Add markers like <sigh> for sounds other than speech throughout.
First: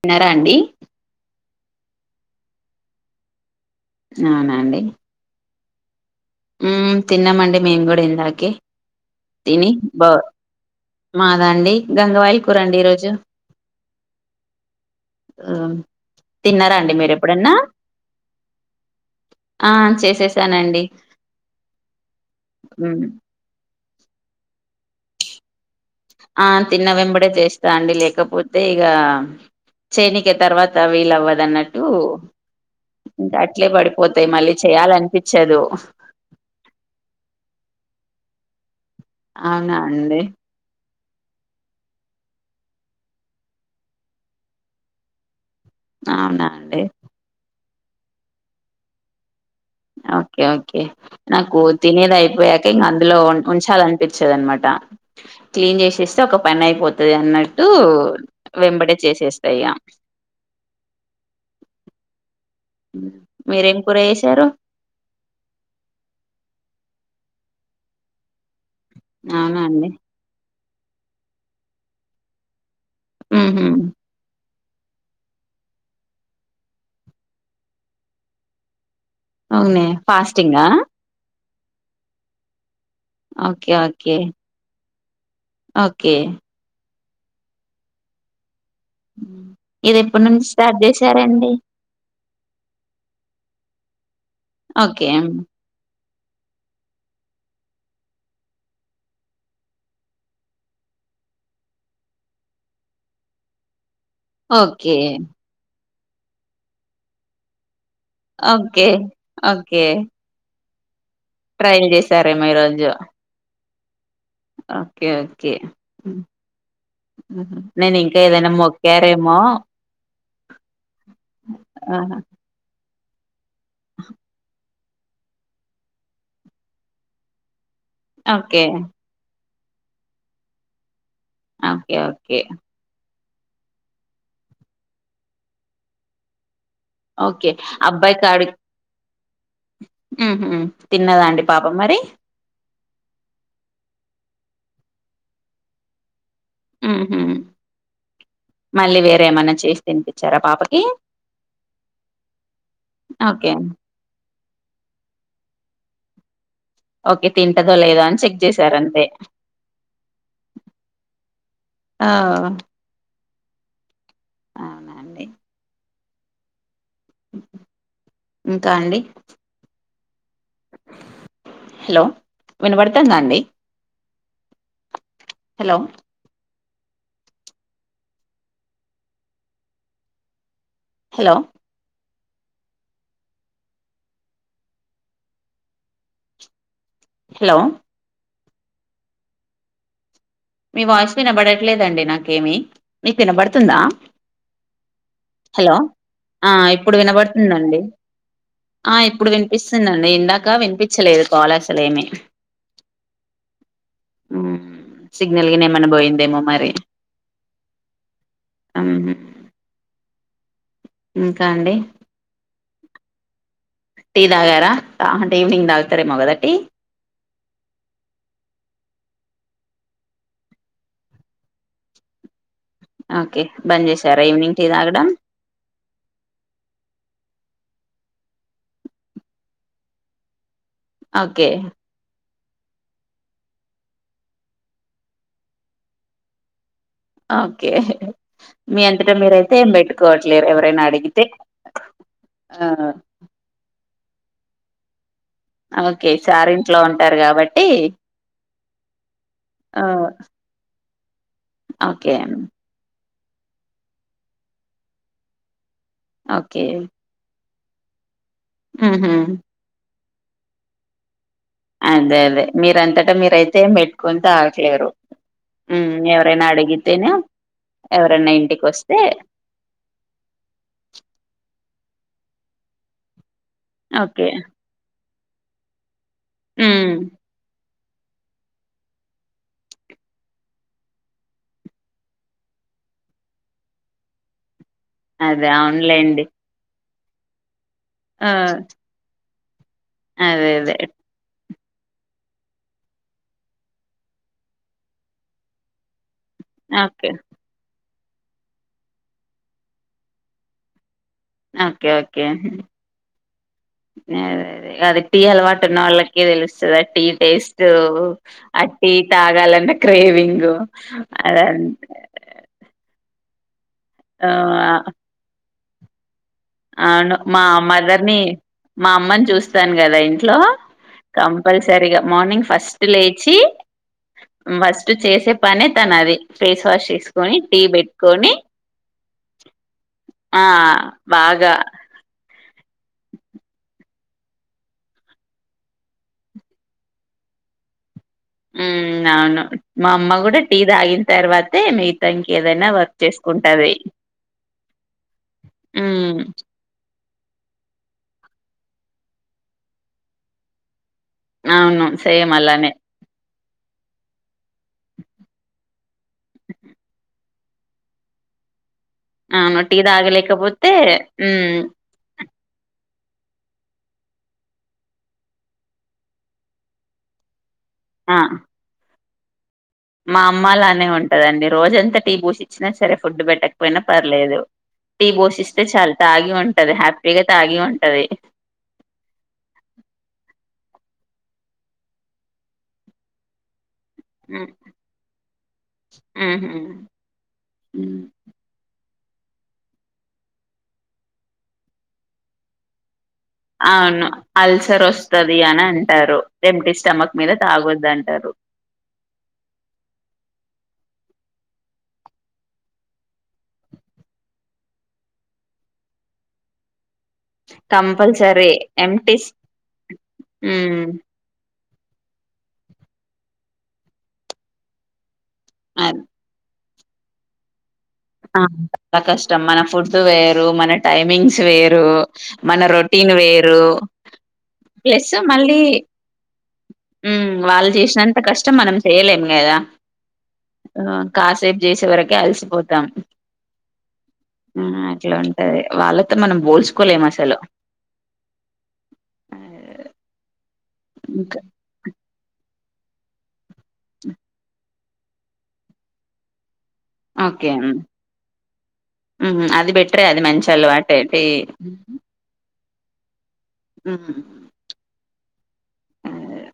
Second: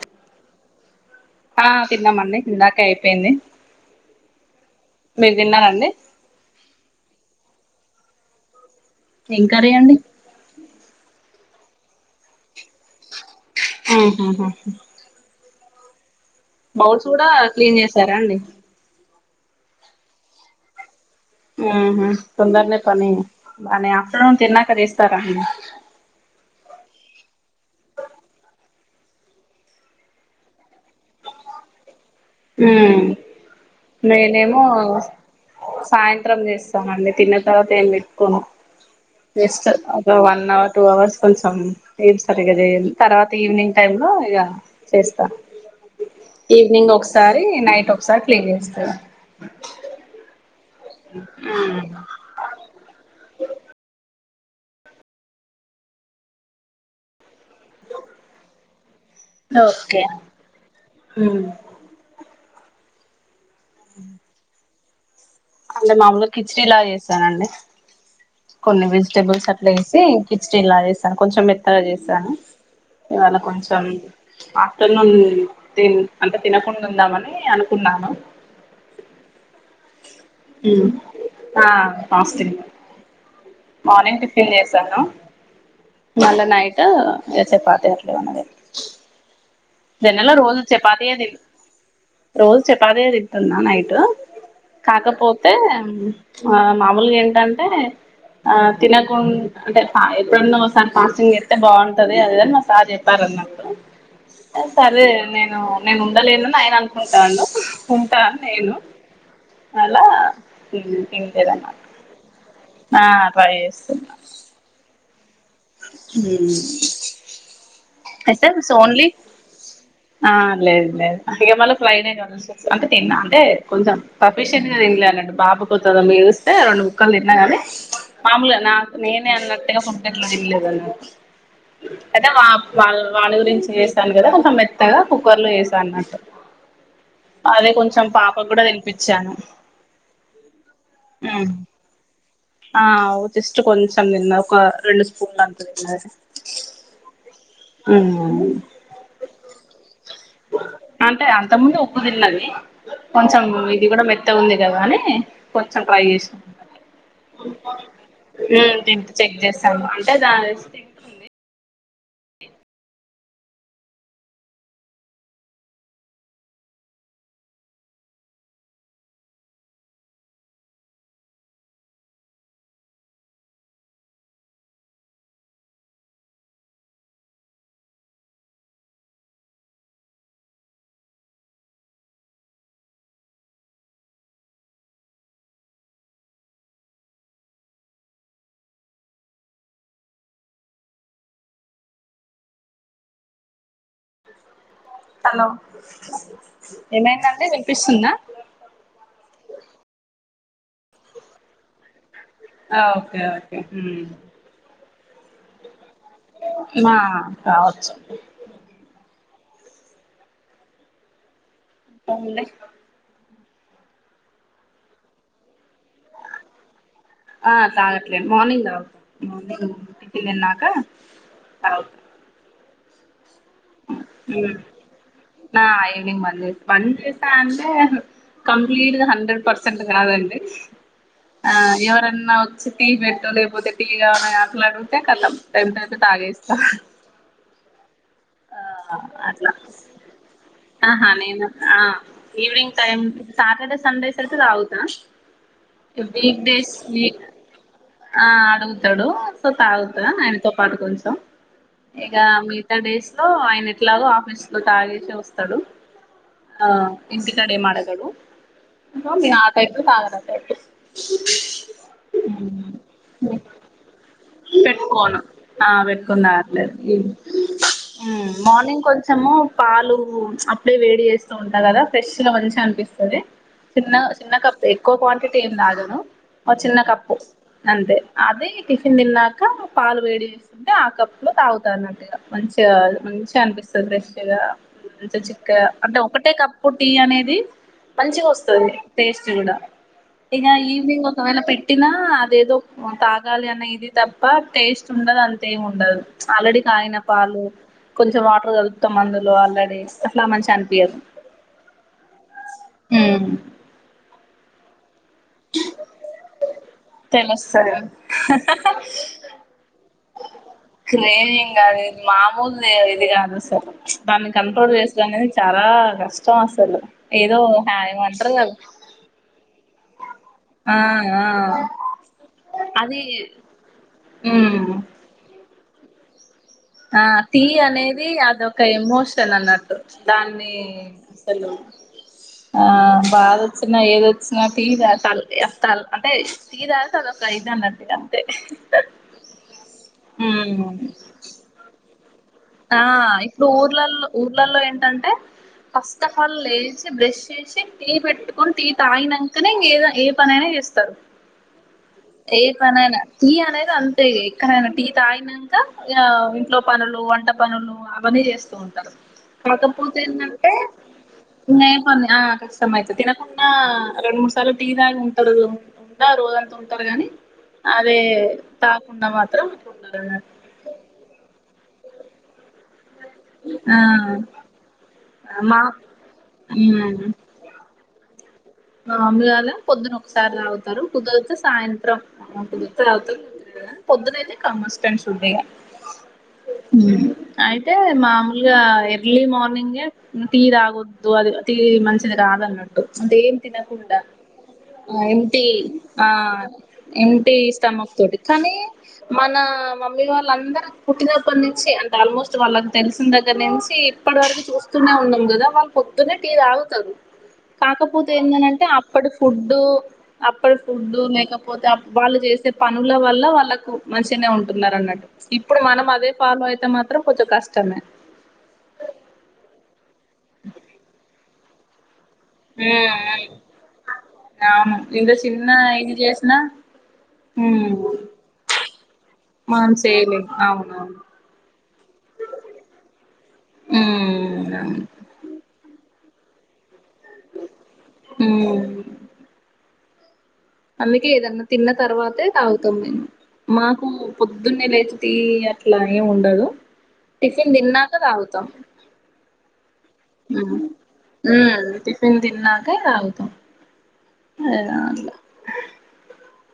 తిన్నార అండి ఆ తిన్నామండి ఇందాకే అయిపోయింది అవునా అండి అండి ఉ తిన్నామండి మేము కూడాడిందాకె ఏం కర్రీ తిని అండి బా మాదా అండి గంగవాయిల్ కూరండి ఈరోజు ఆహ ఆ తిన్నారాండి మీరు ఎపుడైన క్లీన్ చేసారా అండి ఆ చేసేసానండి ఆహా తొందరనే మ్మ్ పని అనే ఆఫ్టర్నూన్ తిన్నాక చేస్తానండి ఆ తిన్న వెంబడే చేస్తా అండి లేకపోతే ఇగ చేనికే తర్వాత వీలవ్వదు అన్నట్టు ఊ అట్టే పడిపోతాయి మళ్ళీ చేయాలి అనిపిచ్చదు సాయంత్రం చేస్తామండి తిన్న తర్వాత ఏం పెట్టుకోను జస్ట్ అవునా అదొ అండి వన్ అవర్ టూ అవర్స్ కొసం ఏ సరిగా చేయను తర్వాత ఈవినింగ్ టైమ్ లో ఇగ చేస్తా అవునా అండి అది నైట్ ఒకసారి క్లీన్ చేస్తారు ఓకే ఓకే నాకు తినేది అయిపోయాక ఇంక అందులో ఉంచాలనిపి చ్చదనమాట క్లీన్ చేసేస్తే ఒక పని అయిపోతది అన్న టు వెంబడే చేసేస్త ఇగ ఓకే ఉమ్ మీరేం కూర చేశారు అంటే మామూలుగా కిచిడిలా చేస్తానండి కొన్ని వెజిటేబుల్స్ అవునా అండి అట్లేసి కిచిడీ లా చేసాను కొంచెం మెత్తగా చేసాను ఇవాళ ఉహు కొంచెం ఆఫ్టర్నూన్ తిన్ అంటే తినకుండా ఉందామని అనుకున్నాను అవునే ఫాస్టింగా ఆ fasting okay okay morning tiffin చేశాను ఓకే మళ్ళా నైట్ ఇగ చపాతి అట్ల ఉన్నది ఇది ఎప్పటి జనరల్గా నుంచి రోజు స్టార్ట్ చపాతీయే తిన్ చేశారండి రోజు చపాతీయే తింటున్న నైట్ ఓకే కాకపోతే ఆ మామూలుగా ఏంటంటే ఆ తినకుం అంటే ఎప్పుడన్నా ఒకసారి ఫాస్టింగ్ చెత్తే బాగుంటంది అది ఇదని మా సార్ చెప్పారు అన్నట్టు ఓకే సరే నేను నేను ఉండలేనని ఆయన అనుకుంటాండు ఉంటా అని నేను ఓకే ఓకే అలా తినలేదన్నమాట ట్రైల్ చేశారేమో ఈ రోజు ఆ ట్రై చేస్తున్న ఓకే ఓకే నేనిం ఆ లేదు లేదు ఇగ మల్ల ఫ్రైడే కలుస్ అంటె తిన్న కొంచం పబ్లిసిటి తింలే అన్నట్టు బాబు పోతడని ఎరుస్తే రెండు ముక్కలు తిన్నా కాని మామలుగా ఓకే నాకు నేనే అన్నట్ ఇగ ఫుడ్ ఏట్లో తిన్లేదు ఓకే ఓకే వాణి గురించి చేసాను కదా కొంచం మెత్తగా కుక్కర్ లో యేసా అన్నట్టు ఓకే అదే కొంచెం పాప కూడా తినిపిచ్చాను ఉ హు తిన్నదా అండి పాప మరి ఆ జస్ట్ కొంచెం తిన్న ఒక రెండు స్పూన్లు అంతా తిన్నది ఉహు మళ్ళీ వేరేమన్నా చేసి తీన్ అంటే అంత ముందు ఉప్పు తిన్నది కొంచెం ఓకే ఇది కూడా మె త్తగుంది కదా అని కొంచెం ట్రై చేస్ ఓకే తింటదో లేదో అని చెక్ చేసారు అంతే తింట చెక్ చేస్తాము అంటే దాని ఆ అవునండి ఇంకా అండి హలో వినబడుతుందా అండి హలో హలో హలో మీ వాయిస్ వినబడట్లేదండి నాకేమి మీక్ ఇనబడుతుందా హలో ఆ ఇప్పుడు ఏమైందండి వినబడుతుందండి వినిపిస్తుందా ఆ ఇప్పుడు విన్పిస్తుందండి ఇందాక వినిపిచ్చలేదు కోల అస్సలేమి ఆ ఓకే ఓకే హ్ సిగ్నల్ గిన ఏమన్న పోయిందేమో మరి మా కావచ్చు మ్ అవున్లె టీ తాగారా అంటే ఈవెనింగ్ తాగుతరేమో కదా టీ ఆ తాగ్గట్లేను మార్నింగ్ తాగుత మార్నింగ్ టిఫిన్ తిన్నాక అవ్ అ మ్ నా ఈవెనింగ్ మళ్ళీ బంద్ చేస్తా అన్ కంప్లీట్గా హండ్రెడ్ పర్సెంట్ కాదండి. ఓకే ఆ ఎవరన్నా వత్తే టీ పెట్టో లేకపోతే టీ కావాలని అట్ల అడిగితే ఖతం టెమ్ట్ అయిపోయి తాగేస్తాం. ఓకే. మీ అంతట అట్లా మీరైతే ఏం పెట్టుకోవట్లేరు ఎవరైనా ఆహా అడిగితే నేను ఆ ఆ ఈవినింగ్ టైం సాటర్డే, సండేస్ అయితే తాగుతా. ఇగ ఓకే వీక్ సార్ డేస్ ఇంట్లో ఉంటారు వీక్ కాబట్టి ఆ అడుగు తడూ సో ఆ తాగుతా ఆయనతో పాటు కొంచం ఓకే ఇగ మిగతా డేస్ లో ఆయన ఎట్లాగో ఆఫీస్లో తాగేసే వస్తడు. ఓకే ఆ ఇంటి కాడు ఏం అడగడు సో ఉహు నాకైతే తాగాలని లేదు. అదే అదే మీరంతట మీరైతే ఏం తాగట్లేరు. పెట్టుకోను ఆ ఉమ్ పెట్టుకొని ఎవరైన అడగతేనె ఎవర్ మ్ మార్నింగ్ కొంచము పాలూ అప్పుడే వేడి చేస్తూ ఉంట కదా ఫ్రెష్గ మంచిగ అనిపిస్తది చిన్న ఓకే చిన్న కప్పే ఎక్కువ క్వాంటిటీ ఏం తాగాను. ఓ చిన్న ఉమ్ కప్పు. అంతే అది టిఫిన్ తిన్నాక పాలు వేడి చేస్తుంటే ఆ కప్పులో తాగుతా అన్నట్టు ఇగ మంచి మంచిగ అనిపిస్తది ఫ్రెష్గా మంచిగ అదే చిక్కగా అంటే అవునులేండి ఒకటే కప్పు టీ అనేది మంచిగా ఆ వస్తది టేస్ట్ గుడా ఇగ అదే అదే ఈవినింగ్ ఒకాన పెట్టి ట్టినా అదేదో తాగాలి అన్న ఇది తప్ప టేస్ట్ ఉండదు అంతేం ఉండదు. ఆల్రెడీ కాగిన ఓకే పాలు. కొంచం వాటర్ కలుపుతాం అందులో ఆల్రెడీ అట్లా మంచిగ అనిపీయదు. ఓకే ఓకే గదే <unintelligible> టీ అలవాటున్న వాళ్ళకే తెలుస్తదా టీ టేస్ట్ తెలుస్తది ఆ టీ తాగాలన్న క్రేవింగ్ అద క్రేమింగ్ గాదు ఇది మామూల్దే ఇది కాదుసార్ దాన్ని ఆ కంట్రోల్ చేసుడనేది చా లా కష్ అవును మా మదర్నీ కదా మా అమ్మని చూస్తాను గదా ఇంట్లో ఆ ఆ కంపల్సరీగ మార్నింగ్ ఫస్ట్ అది లేచి ఉమ్ ఫస్ట్ చేసే పనే తనది. ఆ టీ అనేది అదొక ఎమోషన్ అన్నట్టు ఆ దాన్నీ హలో! బాగా <unintelligible> బాదొచ్చిన, ఏదొచ్చినా టి తా తల్ తల్ అంటే టీ తాగితే అదొక ఇద్ అన్నట్టు ఇగ మ్ అవును మా అమ్మ గుడా టీ తాగిన్ తర్వాతే మి ఆ ఇప్పుడు ఊర్లల్లో ఊర్లలో ఏంటంటే ఫస్ట్ ఆఫ్ ఉమ్ ఆల్ లేచి బ్రష్ చేసి టీ పెట్టుకొన్ టీ తాగినంకనే ఏ ద ఏ పనైనా చేస్తరు. అవును సేమ్ అలానే టీ అనేది అంతే ఎక్కడైనా టీ తాగినక ఇగ ఇంట్లో పనులు వంట పనులు అవన్నీ చేస్తూ ఉంటారు అవును టీ కాకపోతే ఏంటంటే తాగలేకపోతే హ్మ్ ఉండే పని ఆ కష్టమ ఐతే తినకుండా రెండు మూడు సార్లు టీ తాగి ఉంటారు దా రోజంతా ఉంటారు గాని అదే ఆ తాకుండా మాత్రం మా ఉండాలన్నట్టు. అమ్మ అలానే ఉంటదండి రోజ ఎంత టీ పూసి ఇచ్చినా సరే ఫుడ్ ఆ పెట్టకపోయినా పర్లేదు టీ మా పోషిస్తే చాలా తాగి ఉంటది ఉమ్ హ్యాపీగా తాగి ఉంటది మా మమ్మీ వాళ్ళ పొద్దున ఒకసారి తగుతారు కుదరితే సాయంత్రం ఆ కుదిరితే తవుతారు పొద్దునతే అ మోస్ట్ అండ్ షుడ్ ఈగ ఉహు అయితే మామూలుగా ఎర్లీ మార్నింగే టీ తగొద్దు అది టీ మంచిది కాదున్నట్టు అంటే తినకుండా అవును అల్సర్ వస్తది ఎంప్టీ అని ఆ అంటారు ఎంప్టీ స్టమక్ మీద ఎంప్టీ తాగొద్దు స్టమక్ తోటి అంటారు ఇట్ల కానీ మన మమ్మీ వాళ్ళందరు పుట్టినపట్నుంచి అంటే ఆల్మోస్ట్ వాళ్ళకి తెలిసిన దగ్గర నుంచి ఇప్పటి వరకు చూస్తూనే ఉన్నాం కదా వాళ్ళ పొద్దునే టీ తాగుతారు కంపల్ అంటే అప్పటి ఫుడ్ అప్పటి హ్మ్ ఫుడ్ లేక పోతే వాళ్ళు చేసే పనుల వల్ల వాళ్ళకు మంచినే ఉంటున్నారు అన్నట్టు ఇప్పుడు మనం అది అదే ఫాలో అయితే మాత్రం కొంచెం కష్టమే చాలా కష్టం మన ఫుడ్ వేరు మన టైమింగ్స్ వేరు మన రొటీన్ ఉమ్, వేరు అవును ఇంత ప్లస్ చిన్న మళ్ళీ ఇది చేసినా ఉ వాళ్ళు ఉమ్, చేసినంత కష్టం మనం చేయలేము కదా మనం చేయలేం అవునవును ఆ కాసేపు చేసే వరకే అలసిపోతాం హ్మ్ ఆ అవును అట్లా ఉంట ఏ వాళ్ళతో మనం పోల్చుకోలేము అసలు హ్మ్ అందుకే ఏదన్నా తిన్న తర్వాతే తాగుతాం మేము మాకు పొద్దున్నే లేచ టీ అట్లా ఏం ఉండదు ఓకే. టిఫిన్ హ్మ్. తిన్నాక తాగుతాం హ్మ్. అది బెటరే అది మంచి ఉ అలవాటే. టీ ఊ టిఫిన్ తిన క తగుతమ హ్మ్. ఆ ఆహ్,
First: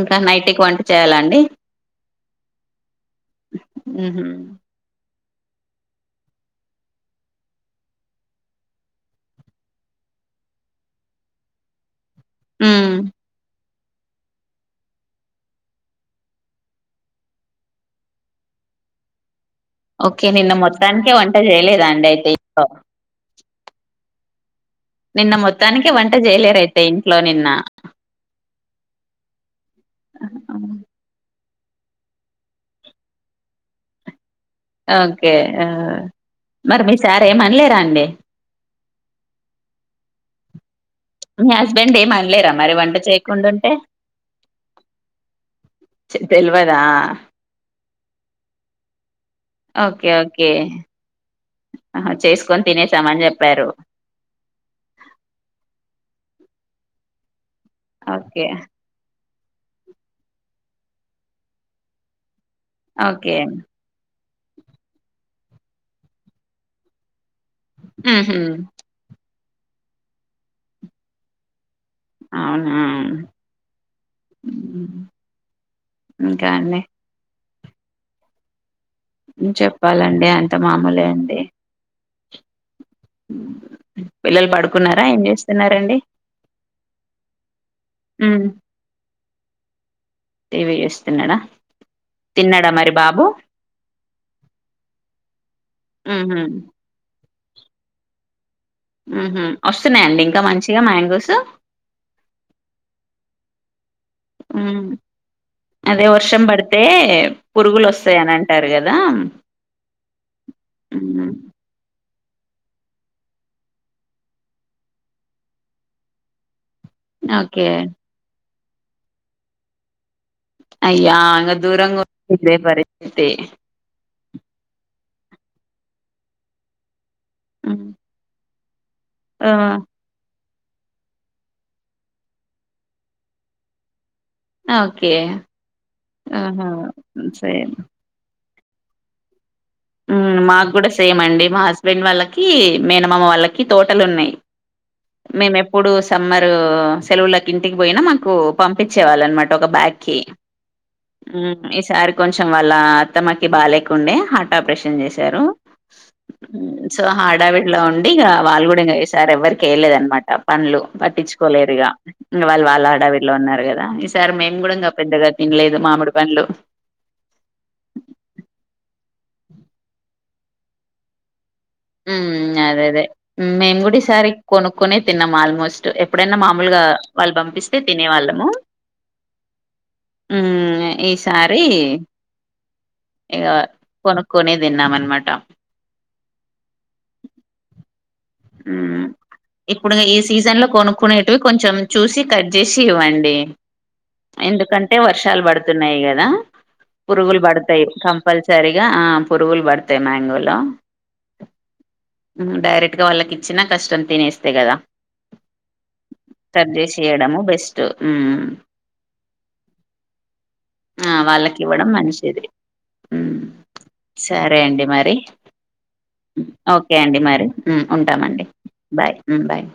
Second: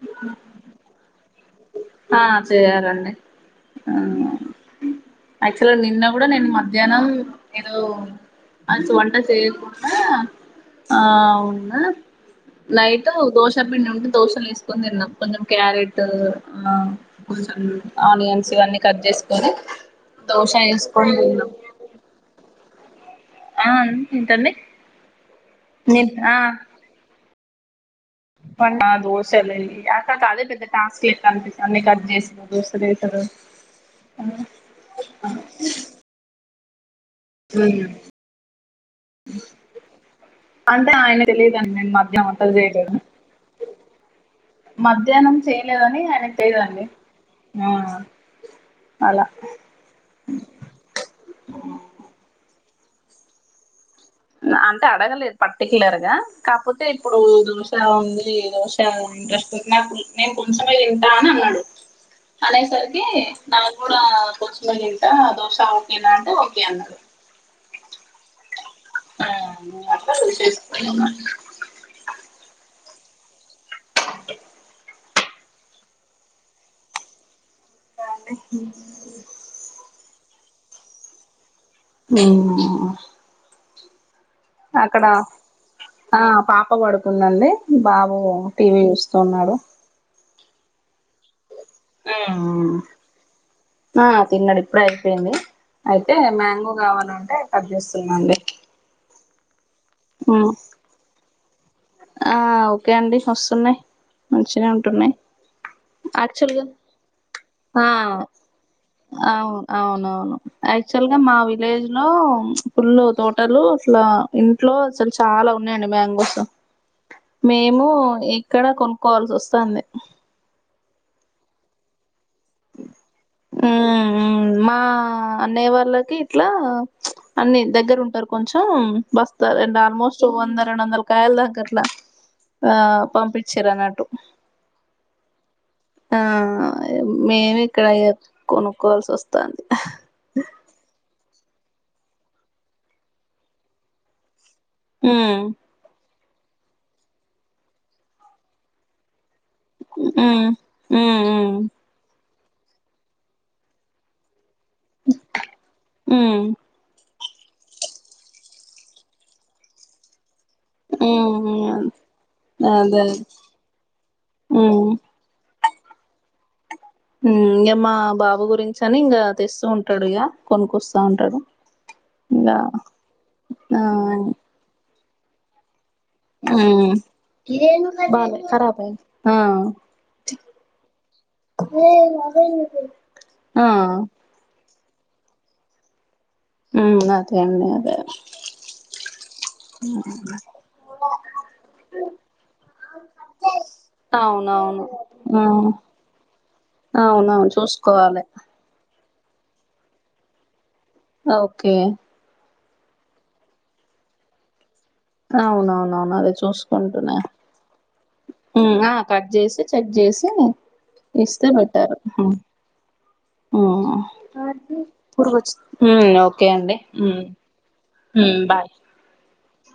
ఇంకా నైటిక్ వంటి చేయాలండి ఆ చేయాలండి యాక్టువల్గా నిన్న కూడా నేను మధ్యాహ్నం ఏదో ఆ వంట చేయకుండా ఆవున్న హ్మ్. నైట్ దోష చప్పండి ఉంటే దోసలు వేసుకొని తిన్నాం కొంచెం క్యారెట్ కొంచెం ఆనియన్స్ ఇవ్వని కట్ చేసుకొని ఓకే దోశ నిన్న మొత్తానికే వేసుకొని వంట తిన్నాం చేయలేదాండి అయితే ఇం ఆ ఏంటడి నిన్న మొత్తానికి వంట చేయలేరైతే ఇంట్లో నిన్న దోశాలండి అక్క అదే పెద్ద టాస్క్ లెక్క అనిపి అన్నన్ని కట్ చేసారు దోసలవేసుడో ఓకే మరి మీ సార ఏమనలేరా అండి అ అంటే ఆయన కు మీ తెలియదుండి నేను హస్బెండ్ ఏం మధ్యనం వంట అనలేరా మరి చేయలేదు వంట చేయకుండుంటే? మధ్యాహ్నం చేయలేదని చె ఆయన తెల్వదా? తెలీదండి అ ఓకే ఓకే అహ చేసుకొని తినేసామని చెప్పారు అంటే అడగలేదు పర్టిక్యులర్ గా కాకపోతే ఇప్పుడు ఉందిో ఓకే. చాలా ఇంట్రెస్ట్ నాకు నేను కొంచెమే తింటా అని అన్నాడు అదే సరికి ఓకే. నాకు కూడా కొంచెమే తింటా దోశ ఓకేనా అంటే ఓకే అన్నడు మ్ హు అ అట్లా చూస్ <unintelligible> నున్న మ్ ఇంకా అండి ఇంకా అండి చెప్పాలండి అంత మామూలే అండి మ్ అ అక్కడ ఆ పాప పడుతుందండి బాబు టీవీ చూస్ తున్నాడు టివి చేస్తున్నాడా తిన్నాడా మరి బాబు ఆ తిన్నాడు ఇప్పుడే అయిపోయింది అయితే హుహు. మ్యాంగో కావాలంటే కట్ చేస్తునండి మ్ హు వస్తున్నాయండి ఇంకా మంచిగా మ్యాంగోస్ ఆ ఓకే అండి వస్తున్నాయి్ మంచిగానే హ్మ్. ఉంటున్నాయి అదే వర్షం యాక్చువల్ గా పడితే ఆ పురుగులు వస్తాయని అంటారు కద్ అవును అవునవును యాక్చువల్ గా హ్మ్. మా విలేజ్ లో పుల్ తోటలు అట్లా ఇంట్లో అసలు చాలా ఉన్నాయండి మ్యాంగోస్ ఓకే మేము ఇక్కడ కొనుక్కోవాల్సి వస్థంది అయ్యా ఇంగ దూరంగ ఇదే పరిస్తితి ఉమ్, ఉమ్. మా అన్నయ్య వాళ్ళకి ఇట్లా అన్ని హ్మ్. దగ్గర ఉంటారు కొంచెం బస్త ఆ అండ్ ఆల్మోస్ట్ వంద రెండు వందల కాయల దన్క అట్ల పంపించిరన్నట్టు ఓకే ఆ ఆహా మేమి సేమ్ ఇక్కడ ఇగ కొనుక్కోవాల్సి వస్థంది మ్ మా కూడా సేమ్ అండి మా హస్బెండ్ వాళ్ళకి మేనమామ వాళ్ళకి తోటలున్నాయి హ్మ్ మేము ఎప్పుడు సమ్మర్ సెలవులకి ఇంటికి పోయినా మాకు పంపించే వాళ్ళన్నమ ట ఒక బ్యాగ్ కి హ్మ్ హ్మ్ హ్మ్ ఈ సారి కొంచెం వాళ్ళ అత్తమ్మకి బాలేకుండే హార్ట్ ఆపరేషన్ చేశారు హ్మ్ సో ఆ హడావిడ్లో ఉండి ఇగ వాళ్ళు కూడా ఇంకా ఈసార్ ఎవరికిేయలేదనమాట పనులు పట్టించుకోలేరు ఇగ హ్మ్. ఇగ వాళ్ళు వాళ్ళ అదే ఆడవిడిలా ఉన్నారు కదా ఈసారి మేము కూడా హ్మ్ ఇంకా పెద్దగా తినలేదు మామిడి పండ్లు మ్ ఇంగ మా బాబు గురించంచి అని ఇంగ తెస్తూ ఉంటాడు ఇగ కొనుకొస్తూ ఉంటాడు ఇంగ మ్ అదే అదే మేము ఆ కూడా ఈసారి కొనుక్కకునే తిన్నాం ఆల్మోస్ స్ట్ ఎప్పుడైనా మామూలుగా హ్మ్ వాళ్ళు పంపిస్తే బాలే తినేవాళ్ళము ఖరాబ్ అయింది ఆ మ్ ఈసారి ఇగ ఆ కొనుక్కునే తిన్నామన్నమాట హ్మ్ అదే అండి అదే అ ఇప్పుడు ఈ సీజన్ లో కొనుక్కునేటివి కొంచెం చూసి కట్ చేసి ఇవ్వండి. అవునవును ఎందుకంటే ఆ వర్షాలు పడుతున్నాయి కదా. పురుగులు అవునవును పడతాయి చూసుకోవాలే కంపల్సరిగా ఆ పురుగులు పడతాయి మ్యాంగ లో ఓకే డైరెక్ట్ గా వాళ్ళకి ఇచ్చినా కష్టం తినేస్తే కదా అవునవునవును అదే కట్ చేసి చూసుకుంటున్నా ఇయడము బెస్ట్ ఉమ్ ఉ ఆ కట్ చేసి చ చేసి ఆ ఇస్తే వాళ్ళకి ఇవ్వడం పెట్టారు మంచిది ఉమ్ ఉ ఊ సరే అండి మరి పురుగు వచ్చి ఉ ఓకే అండి ఉ ఉంటామండి బాయ్ మ్ బాయ్